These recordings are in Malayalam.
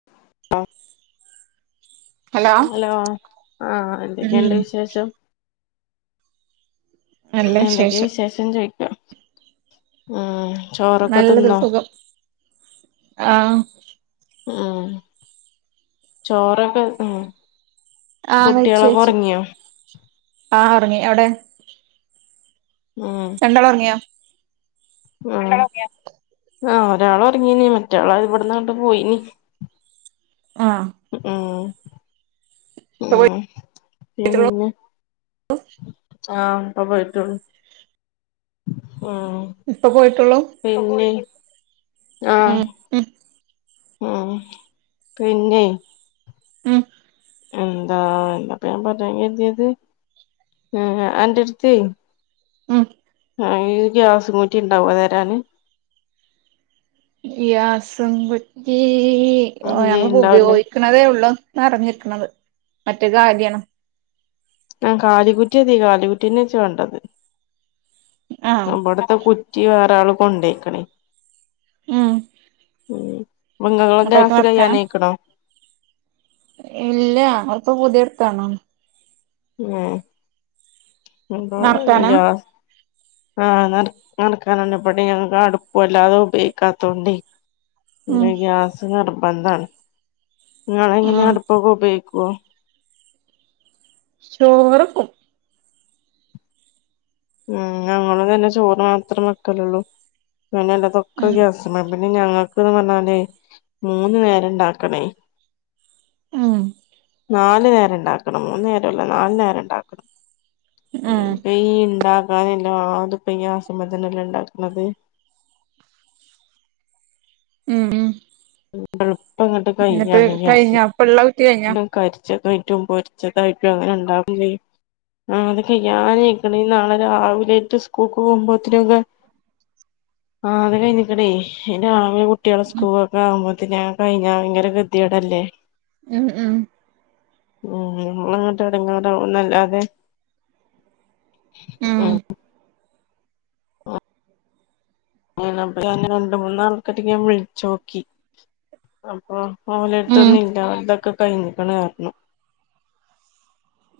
[unintelligible] ഹലോ ആഹ് എന്തൊക്കെയുണ്ട് ഉം വിശേഷം എന്തൊക്കെ വിശേഷം ചോദിക്ക ഉം. ചോറൊക്കെ നല്ലത് തിന്നോ സുഖം ആഹ് ഉം. ചോറൊക്കെ ഉം. ആഹ് കഴിച്ചു കുട്ടികളൊക്കെ കഴിച്ചു ഉറങ്ങിയോ ആഹ് ഉറങ്ങി അവിടെ. ഉം. രണ്ടാള് ഉറങ്ങിയോ. ആഹ് രണ്ടാള് ഉറങ്ങിയോ ഒരാള് ഉറങ്ങിനി മറ്റെയാള് ഇവിടന്നാണ്ട് പോയിനി. ആഹ് ഉം ഇപ്പ ഉം പോയിട്ടുള്ളൂ പിന്നെ [inaudible] ആഹ് ഇപ്പോ പോയിട്ടുള്ളു ഉം. ഇപ്പോ പോയിട്ടുള്ളൂ പിന്നെ ആഹ്. ഉം ഉം ഉം പിന്നെ. ഉം. എന്താ എന്താപ്പ ഞാൻ പറയാൻ കരുതിയത് അന്റെ അടുത്ത് ഉം ആഹ് ഗ്യാസും കൂറ്റി ഉണ്ടാവോ തരാന്. ഗ്യാസും കുറ്റി ഇയ്യ് ഞങ്ങളിപ്പോ ഇണ്ടാവുല്ലേ ഉപയോഗി ക്കുന്നതേ ഉള്ളൂ നിറഞ്ഞിരിക്കുന്നത് മറ്റേ കാലിയാണ്. ആഹ്, കാലിക്കുറ്റി യതീ കാലിക്കുറ്റിയെന്നെ, ച്ച്, വാണ്ടത്. ആഹ് ഞാൻ ബട്‌ത്തെ. കു റ്റി വേറെ. ആള്, കൊണ്ടോയ്ക്ണേ? ഉം... [unintelligible] അപ്പഴേക്ക് ആസ് നെറക്കാനാ കയ്യാനയ്ക്ണോ? ഇല്ല, ങ്ങള്, പ്പ, പുതിയട്‌ത്താണോ? ഏഹ്, ഞ്പൊ നെറക്കാനാ ഗ്യാസ്. ആഹ്, നട്‌, നട്‌ക്കാനന്നെ ബടിം ഞങ്ങക്, അടുപ്പും, വല്ലാതെ- ഉപയോഗിക്കാത്തോണ്ടെ? ഉം മ്മെ, ഗ്യാസ് നിർബന്ധാണ്. ങ്ങളെ, ങ്ങനാ ആഹ് അട്‌പ്പൊക്കെ, ഉപയോഗിക്കോ? ചോറെക്കും. ഉം, ഞങ്ങളും തന്നെ ചോറ് മാത്രം വക്കലൊള്ളൂ. പിന്നെല്ല തൊക്ക ഉം ഗ്യാസ്മ ലാ... ന്നെ, ഞങ്ങക്ക്ന്ന് പർഞ്ഞാലെ. മൂന്ന് നേരണ്ടാക്കണേ. ഉം. നാലു, നേരണ്ടാക്കണം. മൂന്നു നേരോല്ല. നാലു, നേരണ്ടാക്കണം. ഉം പൈൻ. ണ്ടാക്കാനല്ലാതുപ്പ ഈ, ഗ്യാസ്മ്മത്തന്ന ല്ലേ, ണ്ടാക്ക്ണത്. ഉം. എളുപ്പംങ്ങട്ട് എന്നിട്ട് കൈയ്യാണ് ഗ്യാസ്. കഴിഞ്ഞോ ഇപ്പള്ള കുട്ടി കഴിഞ്ഞോ ണ്ട്, കര്. ച്ചതായിട്ടും, പൊര്ച്ചതായിട്ടും, അങ്ങനെ ണ്ടാക്കും ചെയ്യും. ആഹ്, അത്, കയ്യാനയ്ക്ക്ണ്. ഇഞ് നാളെ രാവിലെറ്റെ, സ്കൂക്കോ വുമ്പൊത്തിനൊക്കെ. ആഹ്, ത്, കഴിഞ്ക്ക്ണെ. [unintelligible] കുട്ട്യാളും സ്കൂൾ. മ്പോത്തിന്, അഹ്, കഴിഞ്ഞ ഭയങ്കര കെ തിയേടല്ലേ? ഉം, ഉം, ഉം, നമ്മളങ്ങട്ട്, എടങ്ങേറാവു ന്നെല്ലാതെ? ഉം. [unintelligible] [unintelligible] രണ്ട്, മൂന്നാൾ ക്കെറ്റ ഞാൻ വിൾച്ചോക്കി. അപ്പൊ, ഓലര് ഉം ത്തൊന്നുല്ല. ഓൽതൊക്ക കഴിഞ്ക്ക്ണ്, ന്നറ്ഞ്ഞു.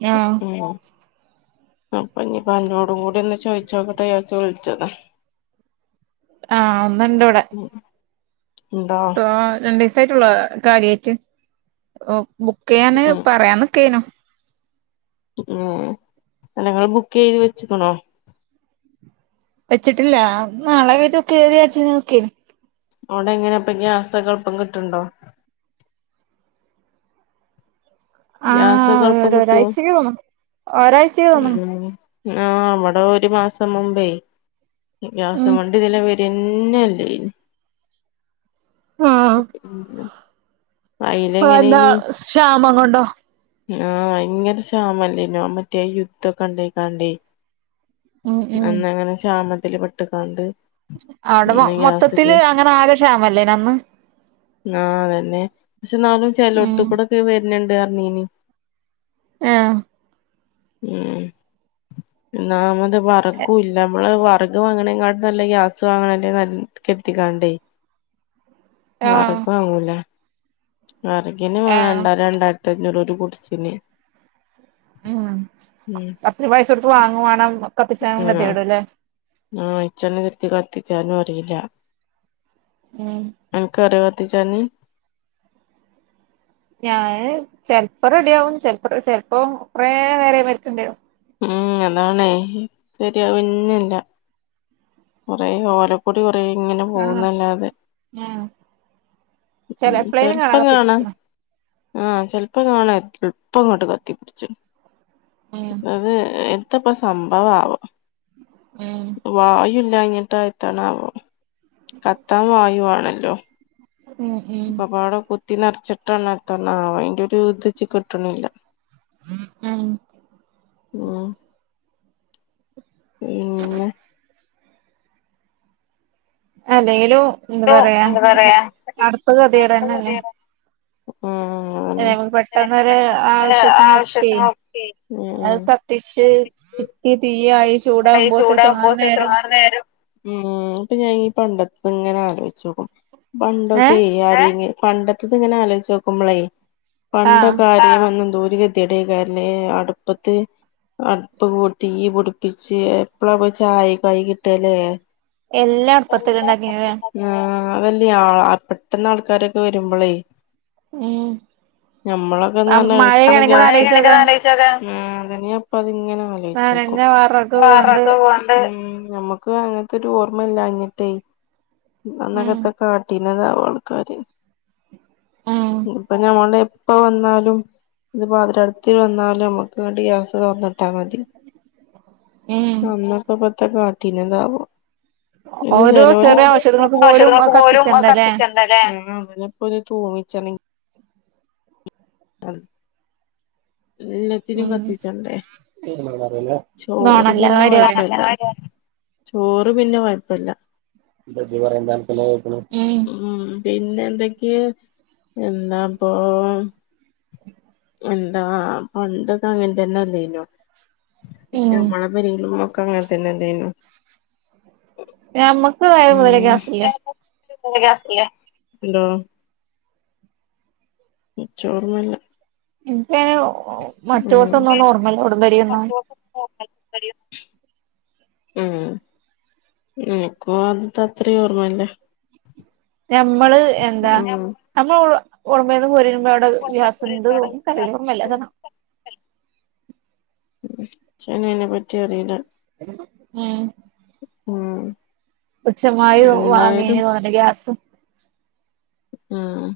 ഞാഹ്, [unintelligible] അപ്പ, ഞ്പ്പോ, അന്നോടും കൂടി ഒന്ന് ചോയ്ച്ചോക്കെട്ടെ. യാര്ച്ച്, വ്ൾച്ചതാ! ആഹ്, ഒന്നുണ്ട്. വടെ? [unintelligible] ആഹ്, രണ്ടീസായിട്ടുള്ളൂ, കാര്യായിറ്റ്, ഓ, ബുക്കയ്യാന്. ഉം പറയാനിക്കയ്നു. ഉം, എ, അല്ല, ങ്ങള്, ബുക്കെയ്ത് വെച്ച്ക്ണോ? വെച്ചിട്ടില്ല. നാളെ, കയ്ട്ട് ബൂക്കെയ്യാര്ച്ച് ങ്ങ, നിക്കേനി. ഓടെ, ങ്ങനെപ്പ, ഗ്യാസൊക്കെ ൾ, പ്പം- കിട്ട്ണ്ടോ? ഗ്യാസൊക്കെ, ൾ, ആഹ് പ്പം ഒരു കിട്ടോ? ഒരാഴ്ചക്ക് തോന്ന്ണ് ഒരാഴ്ചക്ക് തോന്ന്ണ് ഉം. ആഹ്, വടെ ഒരു, മാസം മുമ്പേ, ഉം ഗ്യാസും വണ്ടി തിലെ വര് ന്നെല്ലെനി. ആഹ് അതെന്താ അയ്ലെങ്ങനയ്നി. ക്ഷാമം കൊണ്ടോ? ആഹ്, ഭയങ്കര ഷാമല്ലേനോ, ആഹ്, മറ്റേ- യുദ്ധൊക്കെ ണ്ടായിക്കാണ്ടേ? ഉം ഉം അന്നങ്ങനെ, ക്ഷാമത്തില് പെട്ട്കാണ്ട്. അവ്ടെ, മൊ, മൊത്തത്തില്. അങ്ങനെ ആകെ, ഷാമല്ലേന. അന്ന്. ആഹ്, അതന്നെ, ഷെ, ന്നാലും. ചെലോട്‌ത്ത് ഉം ക്കൂടൊക്കെ, വര്ന്, ണ്ട്, അറ്ഞ്ഞീനി. ഏ, ഹ്. ഉം, ഒന്നാമത് വറകൂല്ല. മ്മള്, വർക് വാങ്ങ്ണെ ങ്കട്ടിലും നല്ലെ. ഗ്യാസ്, വാങ്ങ്ണല്ലെ. നൽ, കര്തി- കാണ്ടെ? ആഹ് വറക് വാങ്ങൂലെ, വറക്ന് വേണം. ആഹ് രണ്ടാരോ, രണ്ടാര്ത്തഞ്ഞൂറോ, ഒരു ഗുഡ്‌സിന്. ഉം, ഉം അത്രേം, പൈസൊട്‌ത്ത് വാങ്ങും വേണം. കത്തിച്ചാനും, കെതിയേട്‌, ലെ? ആഹ്, ഇച്ചെന്നെ, ശെരിക്ക് കത്തിച്ചാനും അറീല. ഉം അൻക്കറിയോ കത്തിച്ചാന് ഞാന് ചെൽപ്പോ റെഡിയാവും ചെൽപ്പം ചെൽപ്പോം കൊറേ നേരം അയ്മ്മേ ഇരിക്കണ്ടെരും ഉം അതാണേ ശെരിയാവെന്നെല്ല കൊറെ ഓല ക്കൊടി കൊറേ ങ്ങനെ പോകുന്നല്ലാതെ ആ ഉം ചെൽപ്പം കാണാ കത്തിപ്പിടിച്ച്ണ് ആ ചെൽപ്പം കാണാ എൾപ്പങ്ങട്ട് കത്തിപ്പിടിച്ച്ണ് ഉം അത് എത്തപ്പം സംഭവവാവോ ഉം വായു ഇല്ലാഞ്ഞിട്ട എത്താണാവോ കത്താൻ വായുവാണല്ലോ ഉം ഉം ക്കെപാടെ കുത്തി നർച്ചിട്ടാണോ എത്താണാവോ അയിന്റൊരു ഇത് ഇച്ച് കിട്ടണില്ല ഉം ഉം ഉം അല്ലെലും എന്താ പറയാ എന്താ പറയാ അട്പ്പ് ഗത്യേടെന്നല്ലേ ഉം അത് ഞമ്മക്ക് പെട്ടെന്നൊരു അതന്നെ ആവശ്യത്തിനൊക്കേ ആവശ്യത്തിനൊക്കെ ഉം ഉം അത് കത്തിച്ച് ഈ തിയ്യായി കൈ ചൂടാകുമ്പോത്ത്ന് എത്രങ്ങാനും ചൂടാകുമ്പോത്ത് നേരം എത്രങ്ങാനും നേരം ഉം അപ്പൊ ഞാൻ ഈ പണ്ടത്തത്ങ്ങനെ ആലോയ്ച്ച്ടും പണ്ടൊക്കെ ഏഹ് ആ പണ്ടത്തത്ങ്ങനെ ആലോയ്ച്ചോക്കുമ്പളേ ആഹ് പണ്ടൊക്കെ ആരേം വന്ന എന്തൊരു കെതിയേടെയ്ക്കാരല്ലെ അട്പ്പത്ത് അടുപ്പ് കൂട്ടി തീ പിടിപ്പിച്ച് എപ്പളാപ്പം ചായൊക്കായി കിട്ട ലേ എല്ലാം അട്പ്പത്തെന്നെ ഉണ്ടാക്കിനെ ലെ ആ അതല്ലേ ആ പെട്ടെന്ന് ആൾക്കാരൊക്കെ വരുമ്പളേ ഉം ഞമ്മളൊക്കെന്ന് പറഞ്ഞ മഴ എളപ്പണ്ട് കണക്കുന്ന ആലോചിച്ചോക്ക ആ അതെന്നെ ഞാപ്പത്ങ്ങനെ നനഞ്ഞ ആലോയ്ച്ചോക്കും വറൊക്കെ കൊണ്ട് ക്കും അങ്ങൻത്തൊരു ഓർമ്മല്ലാഞ്ഞിട്ടേ അന്നൊക്കെ ഉം എത്താ കാട്ടീനതാവോ ആൾക്കാര് ഉം ഇപ്പൊ ഞമ്മള് പ്പ വന്നാലും ത് പാതിരാത്രി വന്നാലും നമ്മക്കങ്ങട്ട് ഗ്യസ് തൊർന്ന്ട്ടാ മതി ഉം അന്നൊക്കെപ്പെത്താ കാട്ടീനതാവോ ഇന്ന് ഓരോ ചെലോല് ചെറിയ ഔഷധങ്ങൾക്ക് പോലും ഔഷധങ്ങക്ക് അത് പോലും കത്തിച്ചണ്ടല്ലേ കത്തിച്ചണ്ടല്ലേ തൂമ്മിച്ചണെങ്കി [unintelligible] ത്തിനും ഉം കത്തിച്ചണ്ടേ ചോറ് നോണല്ല പിന്നെ കാര്യം പറയണ കൊഴപ്പല്ല ചോറ് പിന്നെ കൊഴപ്പല്ല ഉം ഉം പിന്നെന്തൊക്കെ എന്താപ്പൊ എന്താ പണ്ടൊക്കെ അങ്ങൻത്തെന്നല്ലേന്നോ ഉം ഞമ്മളെ പെരേലും മ്മക്കെ അങ്ങൻത്തെന്നല്ലേന്നോ ഞമ്മക്ക് ആയ മുതലേ ഗ്യാസ് ല്ലേ ഗ്യാസ് ഇല്ലേ എന്തോ ഇച്ചോർമ്മല്ല ഇൻക്കയ്ന് ഉം മറ്റോട്ത്ത്ന്നൊന്നും ഓർമ്മല്ല വ്ടംവരെന്നും [unintelligible] ഉം ൻക്കും ആദ്യത്തത്രേം ഓർമ്മല്ല ഞമ്മള് എന്താ ഉം ഞമ്മള് ഉടമ്പേന്ന് പോരുമ്പോ അവടെ ഗ്യാസ്ണ്ട് തോന്ന്ണ് ക്കറീല ഓർമല്ലതൊന്നും ഇച്ചാണെ അയ്നെ പറ്റി അറീല ഉം ഉം ഉച്ഛമായി എന്തായാലും വാങ്ങന് തോന്നല് ഗ്യാസ് ഉം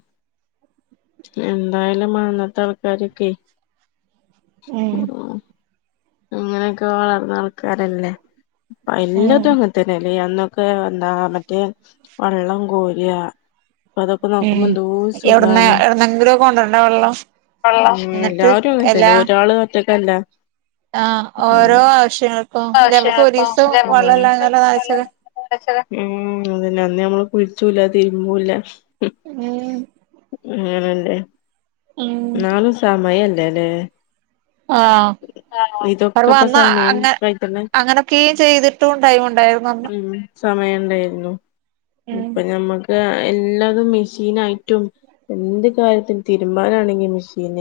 എന്തായാലും അന്നത്തെ ആൾക്കാരൊക്കെ ഉം അങ്ങനെയൊക്കെ വളർന്ന ആൾക്കാരല്ലേ ഉം എല്ലതും അങ്ങെ തന്നെ അന്നൊക്കെ എന്താ മറ്റേ വെള്ളം കോരിയാ അപ്പൊ അതൊക്കെ ഉം നോക്കുമ്പോ എന്തൂ എവിട്ന്ന് സുഖാണ് എവിട്ന്നെങ്കിലും കൊണ്ടരണ്ടേ വെള്ളം ഉം എന്നിട്ട് എല്ലാരും അങ്ങനെത്തന്നെ എല്ലാ ഒരാള് ഒറ്റക്കല്ല ആഹ് ഉം ഓരോ ആവശ്യങ്ങൾക്കും ല്ലേ നമുക്ക് ആവശ്യങ്ങൾക്കോ ഒരീസം അല്ലെ നമുക്ക് വെള്ളംല്ലഞ ഒരീസം വെള്ളം നഴച്ചക്കെ ഇല്ലാതെ ഉം അതന്നെ അന്ന് നമ്മള് കുളിച്ചൂല്ല തിരുമ്പൂല്ല ഉം അങ്ങനല്ലേ ഉം ന്നാളും സമയല്ലേല്ലേ ആഹ് അവാ ഇതൊക്കെപ്പ അന്ന് സമയം അങ്ങ കഴിക്കണ്ട അങ്ങനൊക്കെയും ചെയ്തിട്ടും ടൈമ് ഉണ്ടായിരുന്നു അന്ന് ഉം സമയം ണ്ടായിരുന്നു ഉം ഇപ്പൊ ഞമ്മക്ക് എല്ലാതും മെഷീനായിട്ടും എന്ത് കാര്യത്തിനും തിരുമ്പാനാണെങ്ക ഈ മെഷീൻ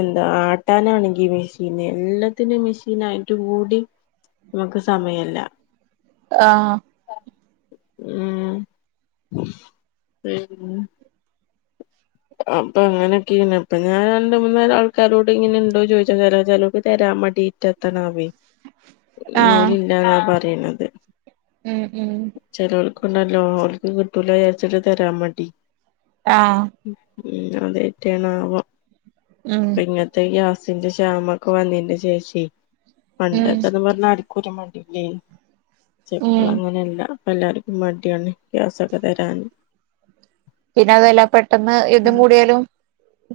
എന്താ ആട്ടാനാണെങ്കി മെഷീൻ എല്ലാത്തിനും മെഷീൻ ആയിട്ട് കൂടി മ്മക്ക് സമയല്ല ആഹ് ഉം ഉം അപ്പൊ അങ്ങനെയൊക്കെണ് ഇപ്പൊ ഞാൻ രണ്ട മൂന്നരം ആൾക്കാരോട് ഇങ്ങനെുണ്ടോ ചോദിച്ചാ ചാ ചിലോക്ക് തരാൻ മടീട്ട [unintelligible] ആഹ് ഓലില്ലാന്ന പറയുന്നത് ഉം ഉം ചിലവൾക്കുണ്ടല്ലോ ഓൽക്ക് കിട്ടൂല വിചാരിച്ചിട്ട് തരാൻ മടി ആഹ് ഉം അതറ്റെ ആണ ആവോ ഉം ഇങ്ങത്തെ ഗ്യാസിന്റെ ക്ഷാമ ഒക്കെ വന്നിന്റെ ശേഷി ഉം പണ്ടൊക്കെന്ന് പറഞ അട് കുരു മടില്ലേ ഉം ചെപ്പളം അങ്ങനെയല്ല അപ്പല്ലാർക്കും മടിയാണ് ഗ്യാസൊക്കെ തെരാന്ന് പിന്നെ അതെല്ല പെട്ടെന്ന് യുദ്ധം കൂടിയാലും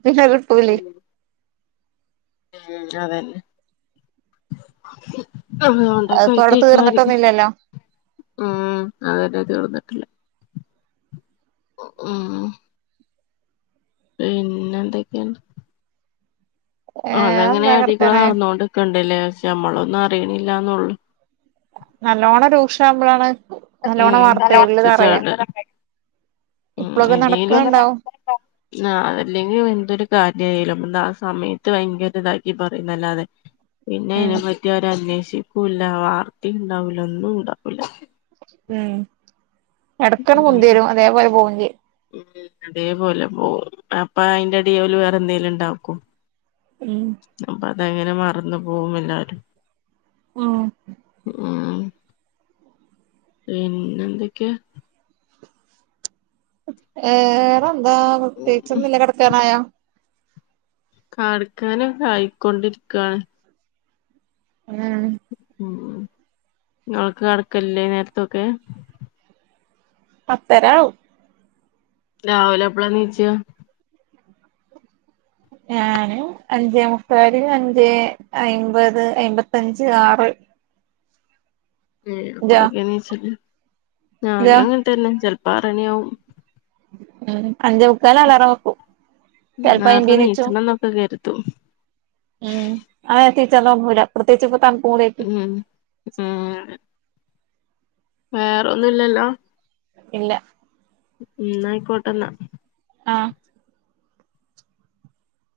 പിന്നെ കിട്ടൂല്ലേ ഉം അതന്നെ അതിപ്പോ അവിടെ അതൊണ്ടൊക്കെയിട്ടക്കാര്യം തീർന്നിട്ടൊന്നുമില്ലല്ലോ ഉം അങ്ങന്നെ തീർന്നിട്ടില്ല ഉം പിന്നെ എന്തൊക്കെണ്ട് ഏഹ് അതങ്ങനെ എന്താ അടി കൂടെ കടത്തനായ നടന്നോണ്ട് ഇരിക്കണ്ടല്ലേ ശേ മ്മളൊന്നും അറിയണില്ലന്നള്ളു നല്ലോണ്ണം രൂക്ഷ ആകുമ്പോളാണ് നല്ലോണം ഉം പൊറത്ത് വാർത്തള്ളത്റിയാം ചാടാ ഉം എന്തേലും നടക്കുന്നുണ്ടാവും [unintelligible] ആഹ് അതല്ലെങ്കിൽ എന്തൊരു കാന്ത ആ സമയത്ത് ഭയങ്കര ഇതാക്കി പറയുന്നല്ലാതെ പിന്നെ ഉം അയ്നെപ്പറ്റി അവര അന്വേഷിക്കൂല്ല വാർത്തിം ണ്ടാവൂല ഒന്നും ഉണ്ടാവൂല ഉം എടക്കണം പൊന്തി ഉം വരും അതേപോലെ പോവേം ചെയ്യും ഉം അതേപോലെ പോവും അപ്പ അയിന്റെ അടില് വേറെ എന്തേലും ണ്ടാക്കും ഉം അപ്പ അതങ്ങനെ മറന്നു പോകുല്ലാരും ഉം ഉം പിന്നെ എന്തൊക്കെ ഏറെ എന്താ ഉം പ്രത്യേകിച്ചന്നില്ല കിടക്കാനായോ കാടക്കാനുംക്ക ആയിക്കൊണ്ടിരിക്കാണ് ഉം ഉം ഇങ്ങളൊക്കെ കടക്കൽല്ലേ ഈ നേര്ത്തൊക്കെ പത്തരാവും. രാവിലെപ്പളാണീച്ചാ? ഞാന് അഞ്ചേ മുക്കാല് അഞ്ചേ അയ്മ്പത് അയ്മ്പത്തഞ്ച് ആറ്. ഏ ഇജോ അപ്പളൊക്കെണീച്ചല് ഇജോ ഞാനും അങ്ങൻത്തെന്നെ ചെൽപ്പോ ആറെ ണ്യാവും. ഉം അഞ്ചേ മുക്കാൽന് അലാറം വെക്കും ചെൽപ്പം അയ്പേനിച്ചും. ഇന്നൊക്കെ കേര് തും മ് ആ ഏര്ത്തീച്ചാനോന്നൂല പ്രത്യേകിച്ച് ഇപ്പോ തണുപ്പും കൂടായിട്ടെ. ഉം ഉം. വേറെന്നുംല്ലല്ലോ? ഇല്ല. ഇന്നായ്ക്കോട്ടെന്നാ. ആഹ്.